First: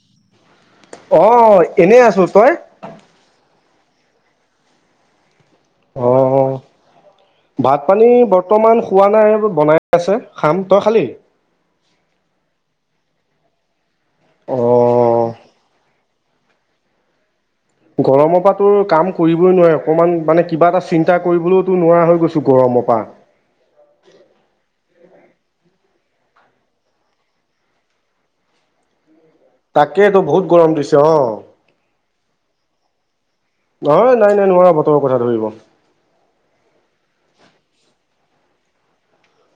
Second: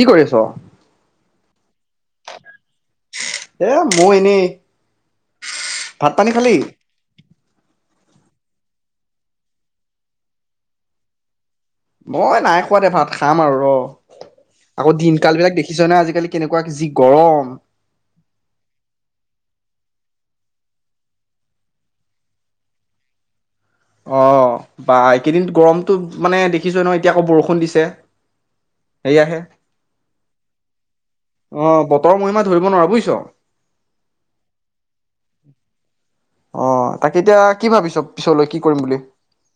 কি কৰি আছ অ', এনেই আছো তই এ মই এনেই ভাত পানী খালি আমি বৰ্তমান খোৱা নাই বনাই আছে খাম তই খালি মই নাই খোৱা দে ভাত খাম আৰু ৰ আকৌ দিন অ', কাল বিলাক দেখিছ নে আজি আজিকালি কেনেকুৱা যি গৰম গৰমৰ পৰা তো কাম কৰিবই নোৱাৰে অকমান মানে কিবা এটা চিন্তা কৰিবলৈওতো নোৱাৰা হৈ গৈছো গৰমৰ পৰা অ বা এইকেইদিন গৰমটো মানে দেখিছো নহ এতিয়া আকৌ বৰষুণ দিছে সেয়াহে তাকেই তটো বহুত গৰম দিছে অ বতৰ মহিমা ধৰিব নোৱাৰা বুজিছো নহয় নাই নাই নোৱাৰ বতৰৰ কথা ধৰিব অ তাকে এতিয়া কি ভাবিছ পিছলৈ কি কৰিম বুলি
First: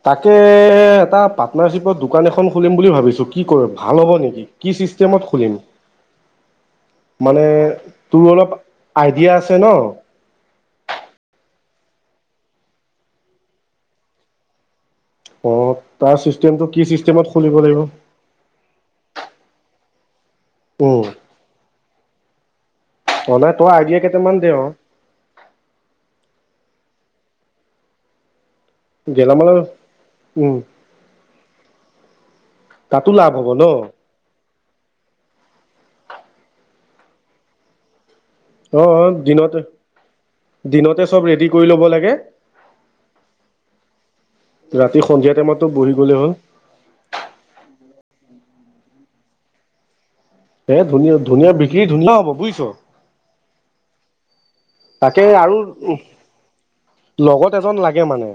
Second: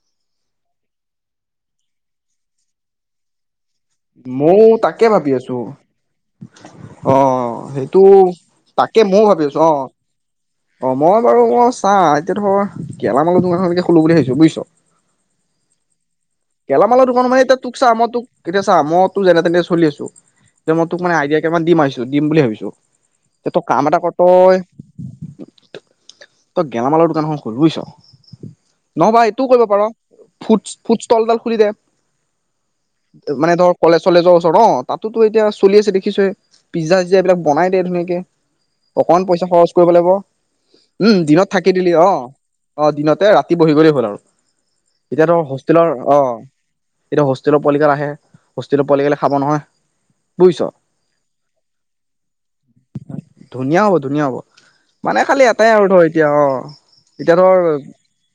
তাকে এটা পাৰ্টনাৰশ্বিপত দোকান এখন খুলিম বুলি ভাবিছো কি কৰি ময় তাকে ভাবি আছো অ মানে সেইটো তোৰ অলপ তাকে ময় আইডিয়া ভাবি আছে আছো ন? অ অ মই বাৰু এতিয়া ধৰ গেলামাল দোকান খো বুলি ভাবিছোঁ বুজিছো অ তাৰ চিষ্টেমটো কি গেলামালৰ চিষ্টেমত দোকান মানে খুলিব এতিয়া তোক লাগিব চাহ মই তোক এতিয়া চাহ ম তো যেনে তেনে চলি আছো ত যে মই তোক মানে আইডিয়ামান দিম আছ দিম বুলি ভাবিছো যে মানে তই কাম এটা আইডিয়া কৰ কেইটামান দে তই অ তই গেলামালৰ দোকানখন খ'ন বুজিছো নহবা এইটোও গেলামালৰ কৰিব পাৰ উম, ফুট ফুট কলডাল খুলি দে তাতো লাভ হ'ব মানে ন? ধৰ কলেজ চলেজৰ অ, তাতোতো এতিয়া চলি আছে দেখিছএ। পিজ্জা চিজ্জা এইবিলাক বনাই দে ধুনীয়াকে। অ', অকমান পইচা দিনতে খৰচ কৰিব লাগিব, দিনতে উম, চব ৰেডি দিনত কৰি থাকি ল'ব দিলি। অ। লাগে। অ, দিনতে, ৰাতি বহি গলেই হ'ল আৰু। ৰাতি এতিয়া সন্ধিয়া ধৰ টাইমতো বহি গ'লে হ'ল। অ', এতিয়া হোষ্টেলৰ পায়ালিগাল আহে। হোষ্টেলৰ পোৱালি গালে খাব নহয়। বুজিছ? এ ধুনীয়া ধুনীয়া বিক্ৰী ধুনীয়া হ'ব বুজিছ। ধুনীয়া হ'ব, ধুনীয়া হ'ব। মানে খালি এটাই আৰু ধৰ এতিয়া, অ'। এতিয়া লগত ধৰ এজন লাগে মানে।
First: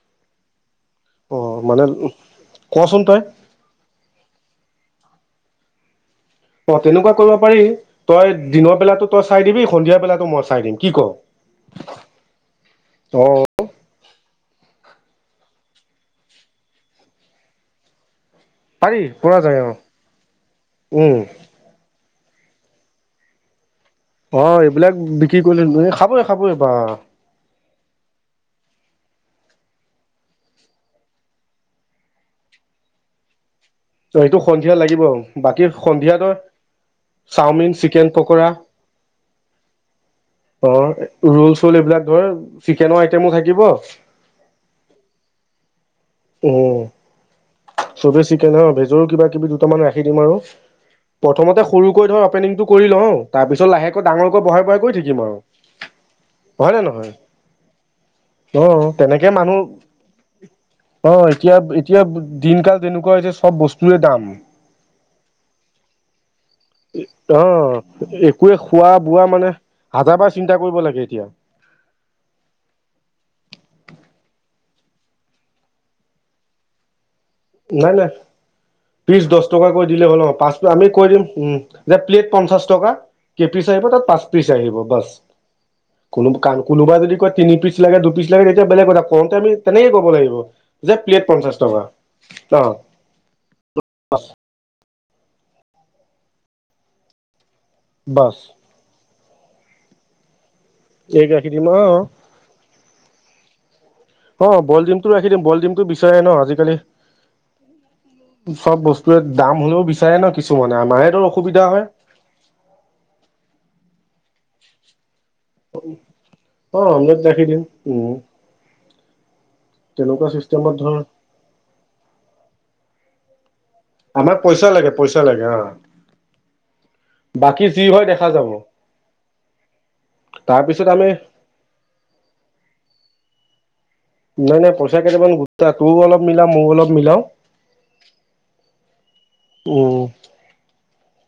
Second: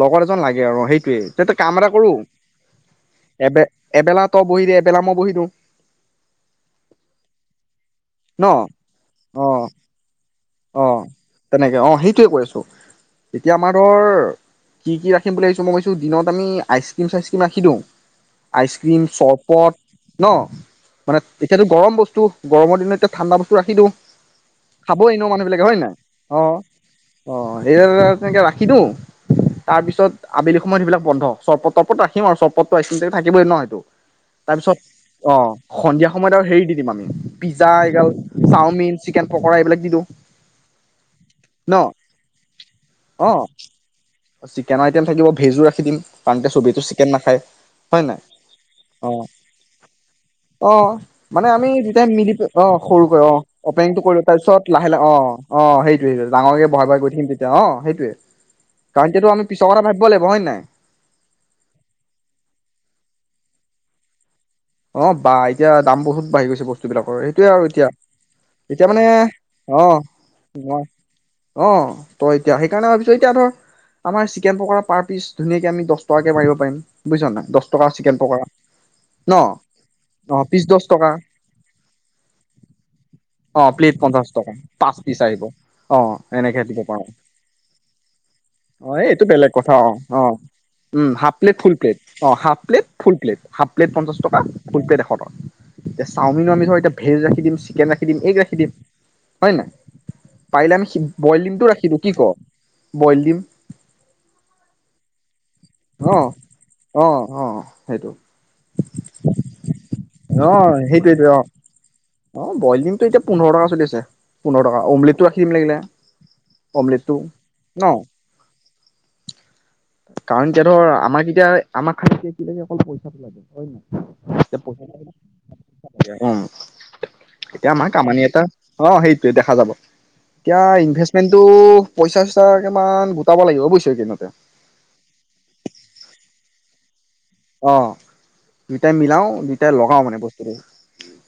লগৰ এজন লাগে আৰু, সেইটোৱেই। তেই অ', কাম মানে এটা কৰোঁ? কচোন তই এব এবেলা তই বহি দে, এবেলা মই বহি দিওঁ। অ', তেনেকুৱা কৰিব পাৰি। তই ন দিনৰ বেলাতো তই অ চাই দিবি, সন্ধিয়া বেলাতো মই চাই। দিম কি ক? অ', তেনেকে অ', সেইটয়ে কৈ আছোঁ, অ', এতিয়া আমাৰ ধৰ কি কি ৰাখিম বুলি ভাবিছো মই ভাবছো দিনত আমি আইচক্ৰীম চাইচক্ৰীম ৰাখি দিওঁ। পাৰি আইচক্ৰীম পৰা যায় অ', চৰবত ন? উম, মানে এতিয়াতো গৰম বস্তু গৰমৰ দিনত এতিয়া ঠাণ্ডা বস্তু ৰাখি দিওঁ। অ', এইবিলাক মানহ বিলাক হয় কৰিলে নাই? খাবই অ, খাবই বা অ, তে ৰা [unintelligible] তাৰপিছত আবেলি সময়ত সেইবিলাক বন্ধ। চৰপত তৰপত ৰাখিম আৰু চৰপতটো আইচক্ৰীমতো থাকিবই ন সেইটো। এইটো সন্ধিয়া তাৰপিছত লাগিব অ বাকী সন্ধিয়া তই সময়ত আৰু হেৰি দি দিম আমি পিজ্জা চাওমিন, এইগাল chicken pakora chowmein chicken pakora এইবিলাক দি দিওঁ। অ', ৰোল ন চল এইবিলাক ধৰ চিকেনৰ অ আইটেমো থাকিব, চিকেনৰ আইটেম থাকিব ভেজো ৰাখি দিম কাৰণ এতিয়া চবেইতো উম, চিকেন নাখায় হয় নাই চিকেন ভেজৰো অ কিবা কিবি দুটামান ৰাখি দিম, আৰু অ মানে প্ৰথমতে আমি দুটাই সৰুকৈ ধৰ মিলি অ অপেনিংটো কৰি লওঁ, সৰুকৈ অ তাৰপিছত অপেনিংটো লাহেকৈ কৰিলো ডাঙৰকৈ তাৰপিছত বহাই লাহে লাহে অ অ সেইটোয়ে সেইটো ডাঙৰকে হয় নে বহাই বহাই কৰি নহয় থিম তেতিয়া অ সেইটোয়ে অ কাৰণ তেনেকে তেতিয়াতো আমি মানুহ পিছৰ কথা ভাবিব লাগিব হয়ে নাই। অ এতিয়া এতিয়া দিন কাল তেনেকুৱা হৈছে চব বস্তুৰে দাম। অ, বা এতিয়া দাম বহুত বাঢ়ি গৈছে বস্তুবিলাকৰ। অ সেইটোৱে, আৰু এতিয়া একোৱে এতিয়া খোৱা মানে বোৱা অ হাজাৰ বাৰ চিন্তা কৰিব মই লাগে এতিয়া অ তই এতিয়া সেইকাৰণে ভাবিছ এতিয়া ধৰ আমাৰ চিকেন পকোৰা পাৰ পিচ ধুনীয়াক আমি দহ টকাকৈ পাৰিব পাৰিম। বুজিছা নাই, দহ টকা চিকেন পকৰা। পচ টকা কৈ দিলে হ'ল ন? অ পাঁচ পিচ দহ আমি কৈ টকা দিম, উম, যে প্লেট পঞ্চাশ টকা, কেই অ পিচ আহিব? প্লেট তাত পাঁচ পঞ্চাশ পিচ টকা আহিব, পাঁচ বাচ পিচ আহিব অ কোনো এনেকে দিব কোনোবা পাৰো যদি কয় তিনি পিচ লাগে দু পিচ লাগে তেতিয়া বেলেগ অ কথা এই এইটো কৰওঁতে আমি বেলেগ কথা অ তেনেকে ক'ব লাগিব যে প্লেট পঞ্চাশ টকা অঁ, হাফ অ' plate, full plate. Half plate পঞ্চা ফুল প্লেট এশ টকা। এতি চাওমিনো আমি ধৰ এতিয়া ভেজ ৰাখি দিম। চিকেন ৰাখি দিম, এগ বাছ ৰাখি দিম। হয় নাই? পাৰিলে আমি বইল দিমটো ৰাখি দিম, কি ক? বইল দিম। অ', বইল ডিমটো ৰাখি দিম, বই দিমতটো অ বিচাৰে ন আজিকালি অ অ সেইটো চব বস্তুৰে দাম হ'লেও বিচাৰে ন অ কিছুমানে আমাৰতো সেইটোৱে অ অসুবিধা হয় অ বইল দিমটো এতিয়া পোন্ধৰ টকা চলি আছে পোন্ধৰ টকা উমলিত অ আ দেখি দিম ন উম তেনেকুৱা কাৰণ এতিয়া ধৰ আমাৰ এতিয়া আমাৰ খে অল পই লাগে হয় আমাক নাই পইচা লাগে পইচা লাগে অ' বাকী এতিয়া যি আমাৰ হয় কামানি দেখা এটা যাব অ সেইটোয়ে দেখা যাব এতিয়া তাৰপিছত আমি ইনভেষ্টমেন্টটো পইচা চইচা কিান গোটাব লাগিব বুজিছ এইকেইদিনতে নাই নাই পইচা কেইটামান গ ত তোৰও অলপ মিলা ময়ো অলপ মিলাও অ দুইটাই মিলাও দুইটাই লগাও উম মানে বস্তুটো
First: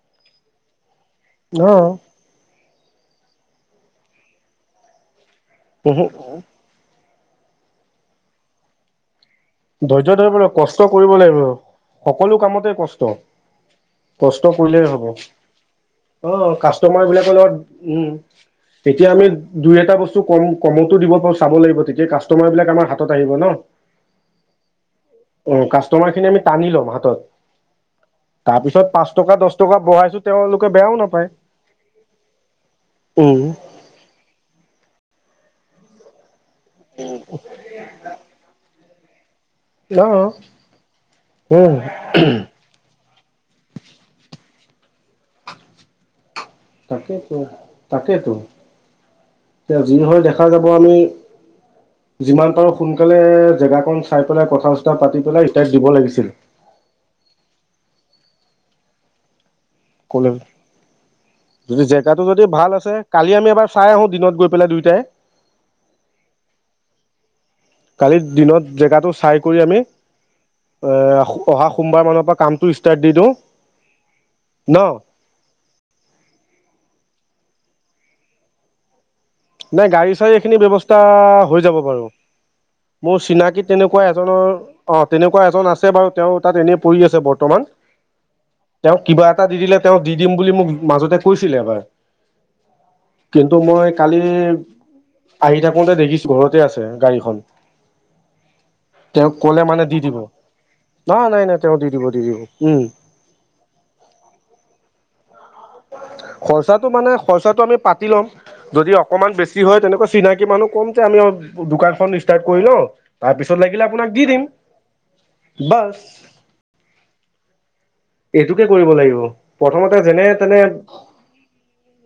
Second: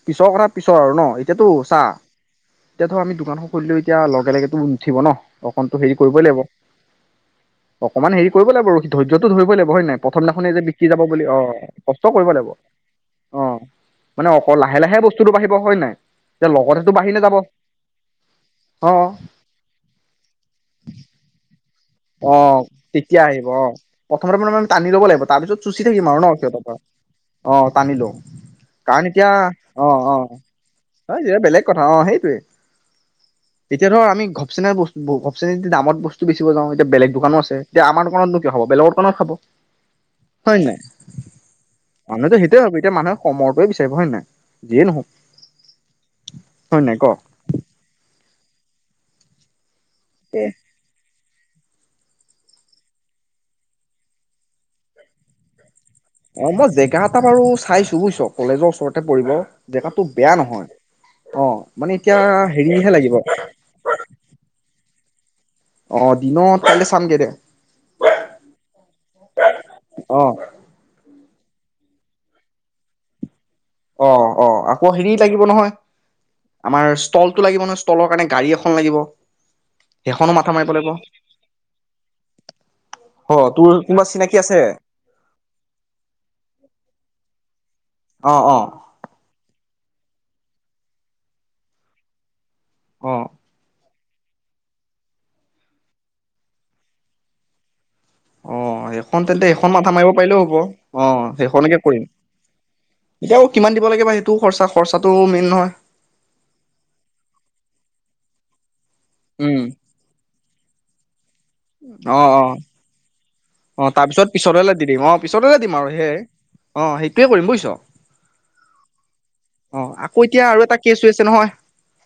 পিছৰ কথা পিছৰ আৰু ন এতিয়া তো চ অ এতিয়া ধৰক আমি দোকান খুলিলোও এতিয়া লগে লগেেতো উঠিব ন অকণো হেৰি উহু কৰিবই লাগিব অকমান হেৰি কৰিব লাগিব আৰু ধৰি য'টো ধৰিব লাগিব হয় নাই ধৈৰ্য ধৰিব প্ৰথমনাখনে লাগিব যে কষ্ট যাব কৰিব বুলি অ লাগিব কষ্ট কৰিব সকলোঁ লাগিব কামতে কষ্ট অ মানে কষ্ট অক লাহে কৰিলেহে লাহে হব বস্তুটো বাঢ়িব হয় নাই এতিয়া অ লগতেতো কাস্তমাৰ বাঢ়ি নাযাব লগত উম্ অ তেতিয়া আমি দুই এটা বস্তু কম কমটো দিব পাৰোঁ চাব লাগিব তেতিয়া অ কাষ্টমাৰ বিলাক আমাৰ হাতত তেতিয়া ন আহিব অ প্ৰথমতে মানে টানি ল'ব লাগিব অ তাৰপিছত চুচি থাকিম কাষ্টমাৰ আৰু ন খিনি আমি সিহঁতৰ টানি পৰা ল'ম হাতত অ টানি লওঁ তাৰপিছত কাৰণ পাঁচ এতিয়া টকা দহ টকা অ অ বঢ়াইছো তেওঁলোকে বেয়াও নাপায় এয়া বেলেগ কথা অ সেইটোৱে উম এতিয়া ধৰ আমি ঘপচনোই বস্তু ভবচে দামত বস্তু বেচিব যাওঁ বেলেগ দোকানো আছে তেতিয়াম দোকানতনো ক হ'ব বেগৰ অনা খাব নহ হয় নাই উম মানুহেতো সেইটোৱে ভাবে এতিয়া মানুহে কমৰটোৱে বিচাৰে হয়ে নাই যিয়ে নহওক হয় নাই ক তাকেতো তাকেতো তে যি হয় দেখা এ যাব আমি যিমান পাৰো সোনকালে জেগা কন চাই পেলাই কথা চতা পাতি পেলাই ইতয় অ মই জেগা এটা বাৰু চাইছো তু বুজিছ কলেজৰ ওচৰতে পঢ়িব কলে যদি মানে এতিয়া জেগাতটো যদি ভাল হেৰিহে আছে লাগিব কালি আমি এবাৰ চাই আহো দিনত গৈ পেলাই দুইটাই অ দিনত কাইলৈ চামগে দে কালি দিনত জেগাটো চাই কৰি আমি অ এ অহা সোমবাৰ মানৰ পৰা কামটো ষ্টাৰ্ট দি দিওঁ। অ' অ' ন আকৌ হেৰি লাগিব নহয় আমাৰ ষ্টলতটো লাগিব ন ষ্টলৰ কাৰণে গাড়ী এখন লাগিব। নাই গাড়ী চাড়ী সেইখনো মাথা এইখিনি মাৰিব লাগিব ব্যৱস্থা হৈ যাব বাৰু মোৰ অ চিনাকী তোৰ তেনেকুৱা কোনোবা চিনাকি এজনৰ আছে অ তেনেকুৱা এজন আছে বাৰু তেওঁ তাত এনেই পৰি আছে বৰ্ত। বৰ্তমান অ অ তেওঁ কিবা এটা দি দিলে। তেওঁ দি দিম বুলি মোক মাজতে কৈছিলে এবাৰ। অ কিন্তু মই কালি আহি থাকোতে দেখিছো ঘৰতে আছে গাড়ীখন। অ' সেইখন তেওঁক তেন্তে ক'লে এইখন মানে মাথা দি মাৰিব দিব পাৰিলেও হ'ব অ নহয় নাই নাই তেওঁ সেইখনকে দি কৰিম দিব দি দিব উম এতিয়া আ কিমান দিব লাগে বা সেইটোও খচা খৰচাটো নহয় খৰচাটো মানে খৰচাটো আমি পাতি ল'ম। যদি অ। অকমান বেছি উম হয় তেনেকুৱা চিনাকি মানুহ কমতে আমি দোকানখন অ ষ্টাৰ্ট অ কৰি লওঁ। তাৰপিছত লাগিলে অ' তাৰ আপোনাক দি পিছত দিম পিছতেলে দি দিম অ পিছতে দিম আৰু বাছ সেই অ সেইটোয়ে কৰিম বুজিছ এইটোকে কৰিব লাগিব অ প্ৰথমতে আকৌ যেনে এতিয়া। তেনে আৰু এটা কেছ হৈ আছে নহয়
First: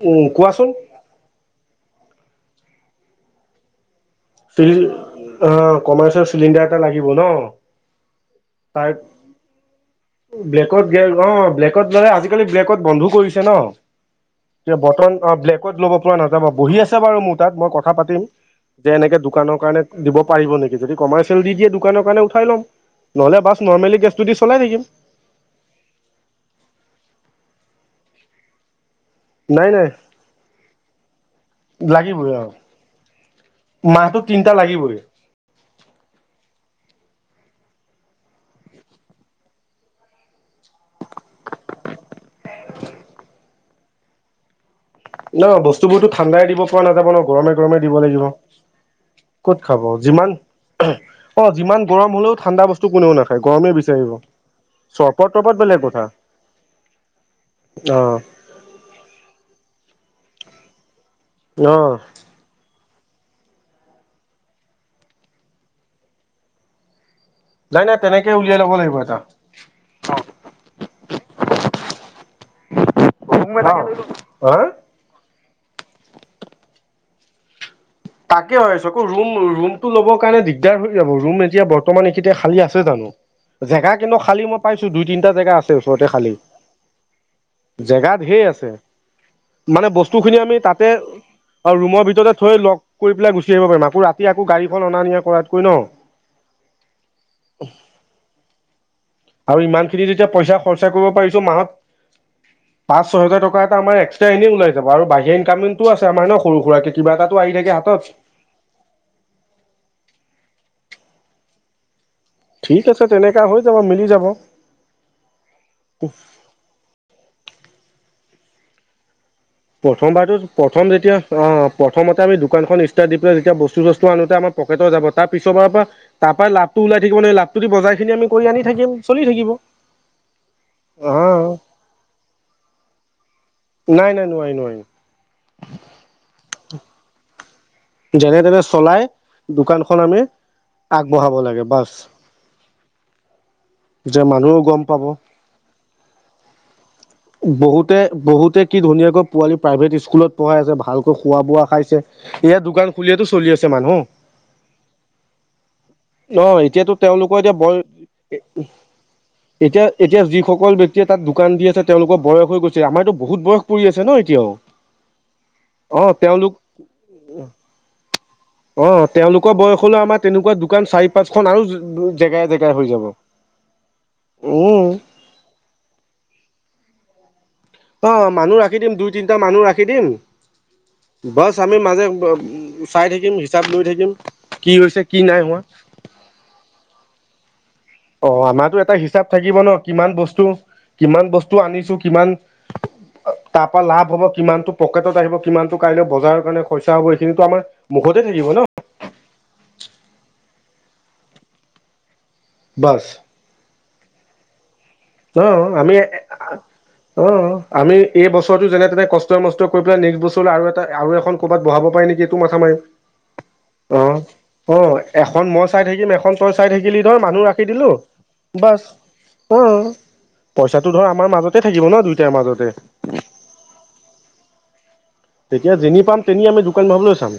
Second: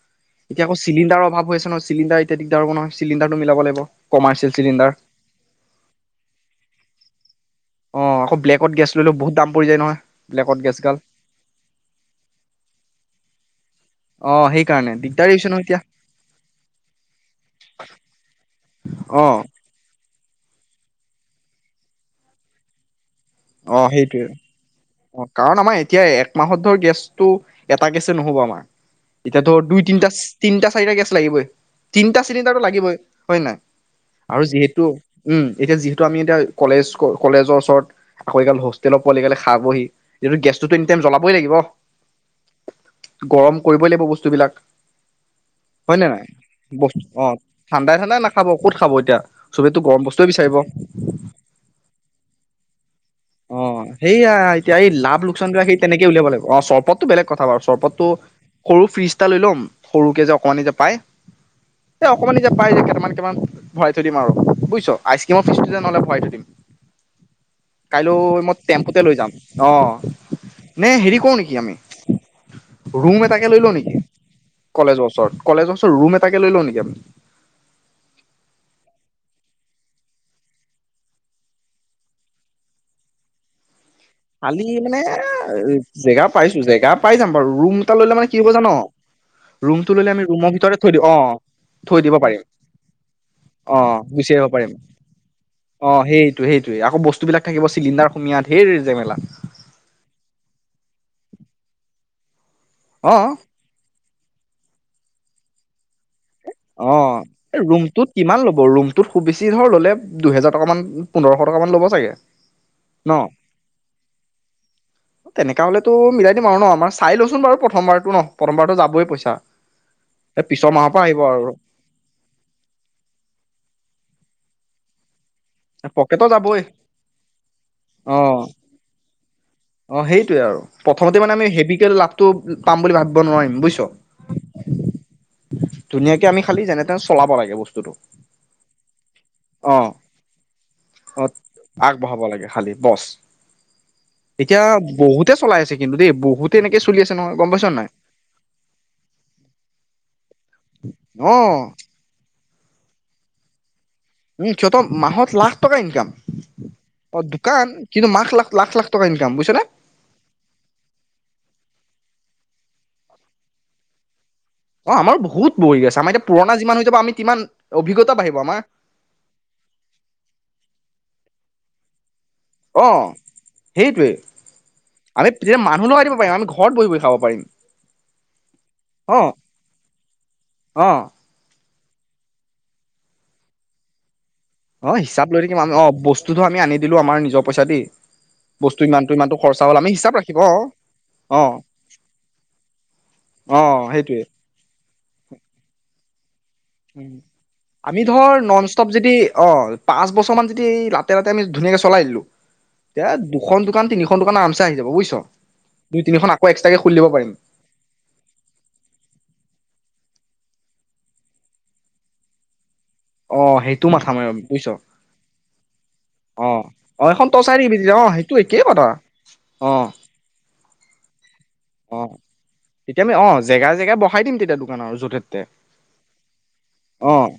উম এতিয়া কোৱাচোন আকৌ চিলিণ্ডাৰৰ অভাৱ হৈছেছে নহয় চিলিণ্ডাৰ এতিয়া দিগদাৰ হব নহয়। চিলিণ্ডাৰটো মিলাব লাগিব। কমাৰ্চিয়েল চিলিণ্ডাৰ অ কমাৰ্চ চিলিণ্ডাৰ এটা লাগিব ন অ আকৌ ব্লেকত গেছ তাৰ ললেও বহুত দাম পৰি যায় নহয় গেছ ব্লেকত গাল গ অ ব্লেকত মানে আজিকালি ব্লেকত বন্ধো কৰিছে ন। অ। এ সেইকাৰণে ব্তন দিগদাৰি অ হৈছে নহয় ব্লেকত এতিয়া ল'ব পৰা নাযাবা বহি আছে বাৰু মোৰ তাত মই কথা পাতিম। যেনেকে অ দোকানৰ কাৰণে দিব পাৰিব নেকি যদি কমাৰ্চিয়েল দি দিয়ে দোকানৰ কাৰণে উঠাই ল'ম। নহ'লে বাছ অ নৰ্মেলি গেছটো সেইটয়ে দি চলাই থাকিম অ কাৰণ আমাৰ এতিয়া একমাহত ধৰ গেছটো এটা গেছে নহ'ব আমাৰ। এতিয়াাতো নাই দুই নাই তিনিটা তিনটা চাৰিটা গেছ লাগিবই তিনটা লাগিবই আৰু চিলিণ্ডাৰটো লাগিবই হয় নে নাই মাহটোত আৰু তিনিটা যিহেতু লাগিবই উম এতিয়া যিহেতু আমি এতিয়া কলেজ কলেজৰ ওচৰত। আকৌ এইাল হোষ্টেলত পোৱালিগালে খাব বহি যটো গেছ টো। জ্বলাবই লাগিব গৰম। কৰিবই লাগিব বস্তুবিলাক। ন হয় নে বস্তুবোৰতো নাই ঠাণ্ডাই দিব পৰা বস্তু নাযাব ন অ গৰমে গৰমে ঠাণ্ডাই দিব ঠাণ্ডাই লাগিব নাখাব ক'ত খাব এতিয়া ক'ত চবেতো খাব গৰম বস্তুৱে যিমান বিচাৰিব অ যিমান গৰম হলেও ঠাণ্ডা বস্তু কোনেও নাথ। অ সেইয়া এতিয়া এই লাভ লোকচান তৰবত ক সেই বেলেগ কথা তেনেকে উলিয়াব লাগিব অ চৰবতটো বেলেগ কথা বাৰু অ চৰবতটো সৰু ফ্ৰিজটা লৈ [inaudible] সৰুকে যে অকমানি যে পাই। অ এ অকণমান নিতিা পাই যায় তে কি ভৰাই থৈ দিম আৰু বুজিছ আইচক্ৰীমৰ ফিচ নহলে ভৰাই থৈ দিম নাই নাই তেনেকে কাইলৈ মই উলিয়াই ল'ব লাগিব টেম্পুতে লৈ এটা যাম অ নে হেৰি কৰো নেকি আমি ৰুম এটাকে হুম লৈ লওঁ এটা নেকি হা কলেজৰ ওচৰত কলেজৰ ওচৰত ৰুম এটাকে লৈ লওঁ নেকিি তাকে চকৌ ৰুম ৰুমটো ল'বৰ কাৰণে দিগদাৰ হৈ যাব ৰুম এতিয়া বৰ্তমান এইখিনয়া খালী আছে জানো জেগা কিন্তু খালী মই খালি পাইছো মানে দুই তিনিটা জেগা আছে ওচৰতে জেগা খালী পাইছো জেগা পাই যাম বাৰু ৰুম এটা জেগা ললে মানে কি ঢেৰ ক জা আছে। ন মানে ৰুমটো ললে আমি বস্তুখিনি ৰুমৰ ভিতৰ তাতে থৈ দিম অ আৰু থৈ ৰুমৰ দিব ভিতৰতে পাৰিম থৈ লগ কৰি পেলাই গুচি আহিব অ পাৰিম আকৌ ৰাতি গুচি আকৌ আহিব পাৰিম গাড়ীখন অনা নিয়া কৰাতকৈ ন অ সেইটো সেইটোৱে আকৌ বস্তু বিলাক থাকিব চিলিণ্ডাৰ সমিয়াত ঢেৰ আৰু ইমান খিনি যেতিয়া পইচা খৰচা কৰিব পাৰিছো মাহত পাঁচ অ ছহেজাৰ টকা এটা আমাৰ্স্ৰা এনেই ওলাই যাব আৰু বাহিৰ কামিন টো আছে আমে ন সৰু সুৰাক অ কিবা এাতো আহি এই থাকে হাতত। কিমান ল'ব মব বেছি ধ ললে দুহেজাৰ টকাান পোন্ধ ছ টামান ল'ব ছাগে ঠিক আছে ন তেনেকা হৈ যাব মিলি যাব। তেনেককা হলেতো মিলাই দিম আৰু ন আমাৰ চাই লওঁচোন বাৰু প্ৰথমবাৰতো ন পথম্পৰাটো যাবই পইছা প্ৰথমবাৰতটো প্ৰথম যেতিয়া অ প্ৰথমতে আমি দোকানখন ষ্টাৰট দি পেলাই যেতিয়া বস্তু চ্তু আনতে আম পকেটৰ যাব তাৰ পিছৰাৰ পৰা পকেটৰ তাৰ পৰাই যাবই লাভটো ওলাই থিব নে লাভটো দি বজাই অ খিনি আমি কৰি আনি থাকম চলি থাকিব অ সেইটয়ে আৰু অ প্ৰথমতে মানে আমি হেভিকে লাভটো পাম বুলি ভাবি নাই নাই নোৱাৰি নোৱাৰি ধুনীয়াকে আমি খালি যেনে তেনে চলাব লাগে ব যেনে তেনে চলাই অ দোকানখন আমি অ আগবঢ়াব লাগে বাছ আগবঢ়াব লাগে খালি বছ যে ম এতিয়া বহুতে চলাই আছে কিন্তু দেই বহুতে এনেকে চলি আছে নহয় গম পাইছ নাই বহুতে বহুতে কি ধুনীয়াকৈ পোৱালি প্ৰাইভেট স্কুলত ়াই আছে ভালকৈ অ খোৱা বোৱা খাইছে ইয়য়া দোকান খুলিয়াতো চলি আছে মানুহ উম সিহঁতৰ মাহত লাখ টকা ইনকাম অ এতিয়াতো অ তেওঁলোকৰ এতিয়া দোকান বৰ কিন্তু মাখ লাখ লাখ লাখ টকা ইনকাম বুজিছ নে এতিয়া এতিয়া যিসকল ব্ক্তিয়ে তাত দোকান দি আছে তেওঁলোকৰ বয়স হৈ গৈছে আমাৰতো বহুত বয়স পৰি আছে ন এতিয়াও অ আমাৰ বহুত বহি আছে অ আমাৰ এতিয়া পুৰণা যিমান হৈ যাব আমি মান অভিজ্ঞ অঁ তেওঁলোকৰ বয়স হলেও আমাৰ তেনেকুৱা দোকান চাৰি পাঁচখনন আৰু অঁ অঁ সেইটোৱে উম আমি তেতিয়া মানুহ লগাই দিব পাৰিম আমি ঘৰত বহি বহি খাব পাৰিম অঁ মানুহ ৰাখি দিম দুই অ তিনটা মানুহ ৰাখি দিম অ বচ আমি মাজে চাই থাকিম হিচাপ লৈ থাকিম কি অ হৈছে কি হিচাপ লৈ নাই হোৱা থাকিমি অঁ বস্তুতো আমি আনি দিলো আমাৰ নিজৰ পইচা দি অঁ আমাৰো বস্তু এটা ইমানটো হিচাপ ইমানটো থাকিব খৰচা ন হ'ল আমি কিমান হিচাপ ৰাখিম বস্তু অ কিমান অ বস্তু আনিছো কিমান অ তাৰ পৰাা লাভ সেইটোৱে হব কিমানতটো পকেটত আহিব কিমানতটো কাইলৈ বজাৰ আমি ধৰ ন নন ষ্টপ যদি অ' পাঁচ বছৰমানান যদি তেনেকে আমি ধুনীয়াকে চলাই দিলো এতিয়া বাছ দুখন দোকান তিনিখন দোকান আৰামছে আহি যাব বুজিছ অ' আমি দুই তিনিখন আকৌ এক্সট্ৰাকে খুলি দিব পাৰিম অঁ আমি এই বছৰটো যেনে তেনে কষ্ট মষ্ট কৰি নেক্স বছৰ আৰু এটা আৰু এখন ক'বাত বহাব পাৰি নেকি এইটো মাথা মাৰিম অ সেইটো মাথা অঁ মাৰিম বুজিছ অঁ এখন মই চাই থাকিম এখন অ তই চাই থাকিলি অ ধৰ এখন মানুহ তই চাই ৰাখি থাকিবি দিলো তেতিয়া অ সেইটো একেই বচ কথা অঁ পইচাটো ধৰ আমাৰ মাজত অঁ তেতিয়া আমি অঁ জেগা জেগাই বহাই দিম তেতিয়া দোকান [unintelligible] তেতিয়া যেনি পাম তেনি আমি দোকান অ বহালৈ চাম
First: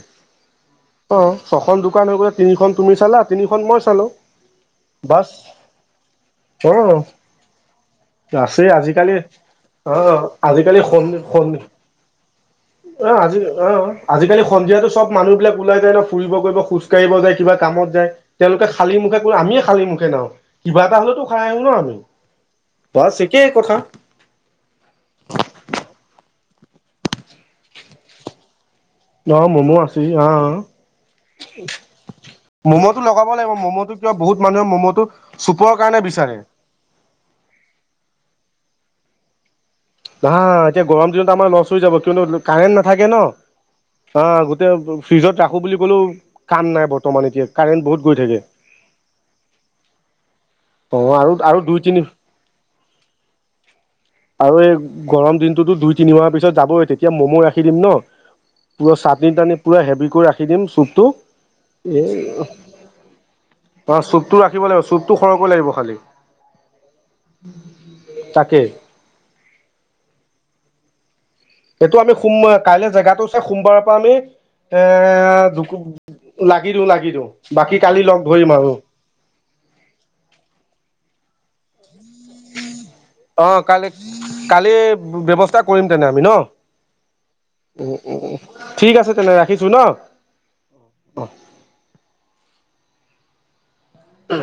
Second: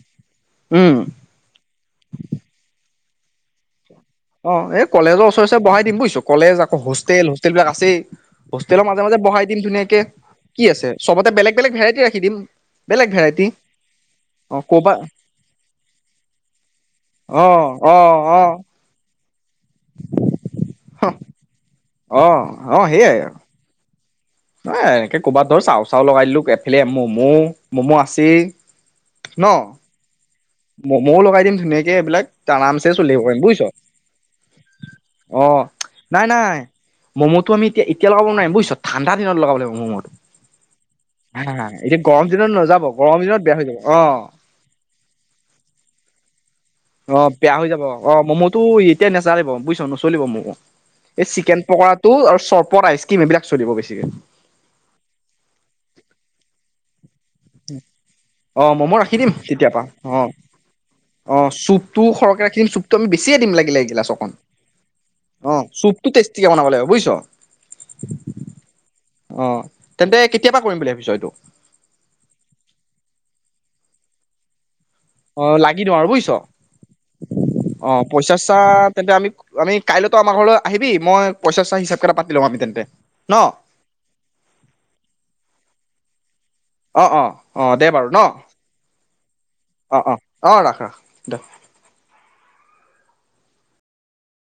উম অঁ ছখন দোকান হৈ গলে তিনিখন তুমি চালা তিনিখন মই চালোঁ অঁ এই কলেজৰ ওচৰে ওচৰে বহাই দিম বুজিছো কলেজ অ আকৌ হোষ্টেল হোষ্টেল বিলাক আছেই আছেই হোষ্টেলৰ মাজে আজিকালি মাজে বঢ়াই দিম অ ধুনীয়াকে কি আজিকালি আছে সন সবতে বেলেগ সন বেলেগ ভেৰাইটি ৰাখি দিম বেলেগ অ' আজি ভেৰাইটি অ' আজিকালি অ সন্ধিয়া ক'বা চব মানুহ বিলাক ওলাই যায় ন ফুৰিব কৰিব খোজকাঢ়িব যায় অ কিবা কামত অ যায় অ তেওঁলোকে খালি আমি খালি মোকে নও কিবা এটা হলেতো খাই আহো ন আমি অঁ অঁ বাছ সেইয়াই আৰু একেই কথা অঁ একে কৰ'বাত ধৰ চাউ চাউ লগাই দিলো এফালে ম'মো ম'মো আছে অ ন ম'ম' আছেই অ মম'ও লগাই দিম ধুনীয়াকে এইবিলাক আৰামচে ম'ম'টো চলিব লগাব পাৰিম লাগিব বুজিছ ম'ম'টো কিয় বহুত মানুহে ম'ম'টো অ চুপৰ কাৰণে নাই বিচাৰে নাই ম'ম'টো আমি এতিয়া এতিয়া লগাব নোৱাৰিম বুজিছ এটা দিনত লগাব লাগিব ম'ম'টো অঁ এতিয়া গৰম দিনত আমাৰ লচ হৈ যাব এতিয়া কিয়নো গৰম দিনত কাৰেণ্ট নাযাব নাথাকে গৰম ন দিনত বেয়া হৈ যাব অ অঁ গোটেই ফ্ৰিজত ৰাখো বুলি ক'লেও কাম নাই বৰ্তমান অ' এতিয়া বেয়া হৈ কাৰেণ্ট যাব বহুত গৈ অঁ থাকে ম'ম'টো এতিয়া নেচাৰিব বুজিছ নচলিব ম'মো অ এই আৰু আৰু চিকেন দুই তিনি পকৰাটো আৰু চৰ্বত আইচ কিম এইবিলাক চলিব বেছিকে আৰু এই গৰম দিনটোতো দুই তিনিমাহ পিছত যাবই এতিয়া অ', মম' ৰাখি দিম চাটনি তাটনি তেতিয় পুৰা পৰা হেভিকৈ অ', ৰাখি দিম চুপটো অ', এ চুপটো সৰহকে ৰাখি দিম চুপটো আমি বেছিয়ে দিম লাগিলে অ এইগিলাছ অকণ চুপটো ৰাখিব লাগিব চুপটো সৰহকৈ অ', লাগিব খালি চুপটো টেষ্টিকে বনাব লাগে বুজিছ অ'। তাকে তেন্তে কেতিয়াবা কৰিম বুলি ভাবিছ' এইটো? এইটো আমি সোম কাইলৈ জেগাতটো চাই সোমবাৰৰ পৰা আমি এ, অ লাগি দিওঁ আৰু বুজিছ লাগি দি লাগি দিওঁ বাকী অ কালি লগ পইচা ধৰিম চইচা আৰু। তেন্তে আমি আমি কাইলৈতো আমাৰ ঘলেলৈ আহিবি মই পইচা চচা হিচাপ কটা পাতি লম আমি তেন্তে। ন অ', কালি কালি ব্যৱস্থা কৰিম। তেনে আমি ন'? অ', অ', অ', দে বাৰু ন' ঠিক আছে তেনে ৰাখিছো ন অ', অ', অ', ৰাখ ৰাখ অ দে। উম।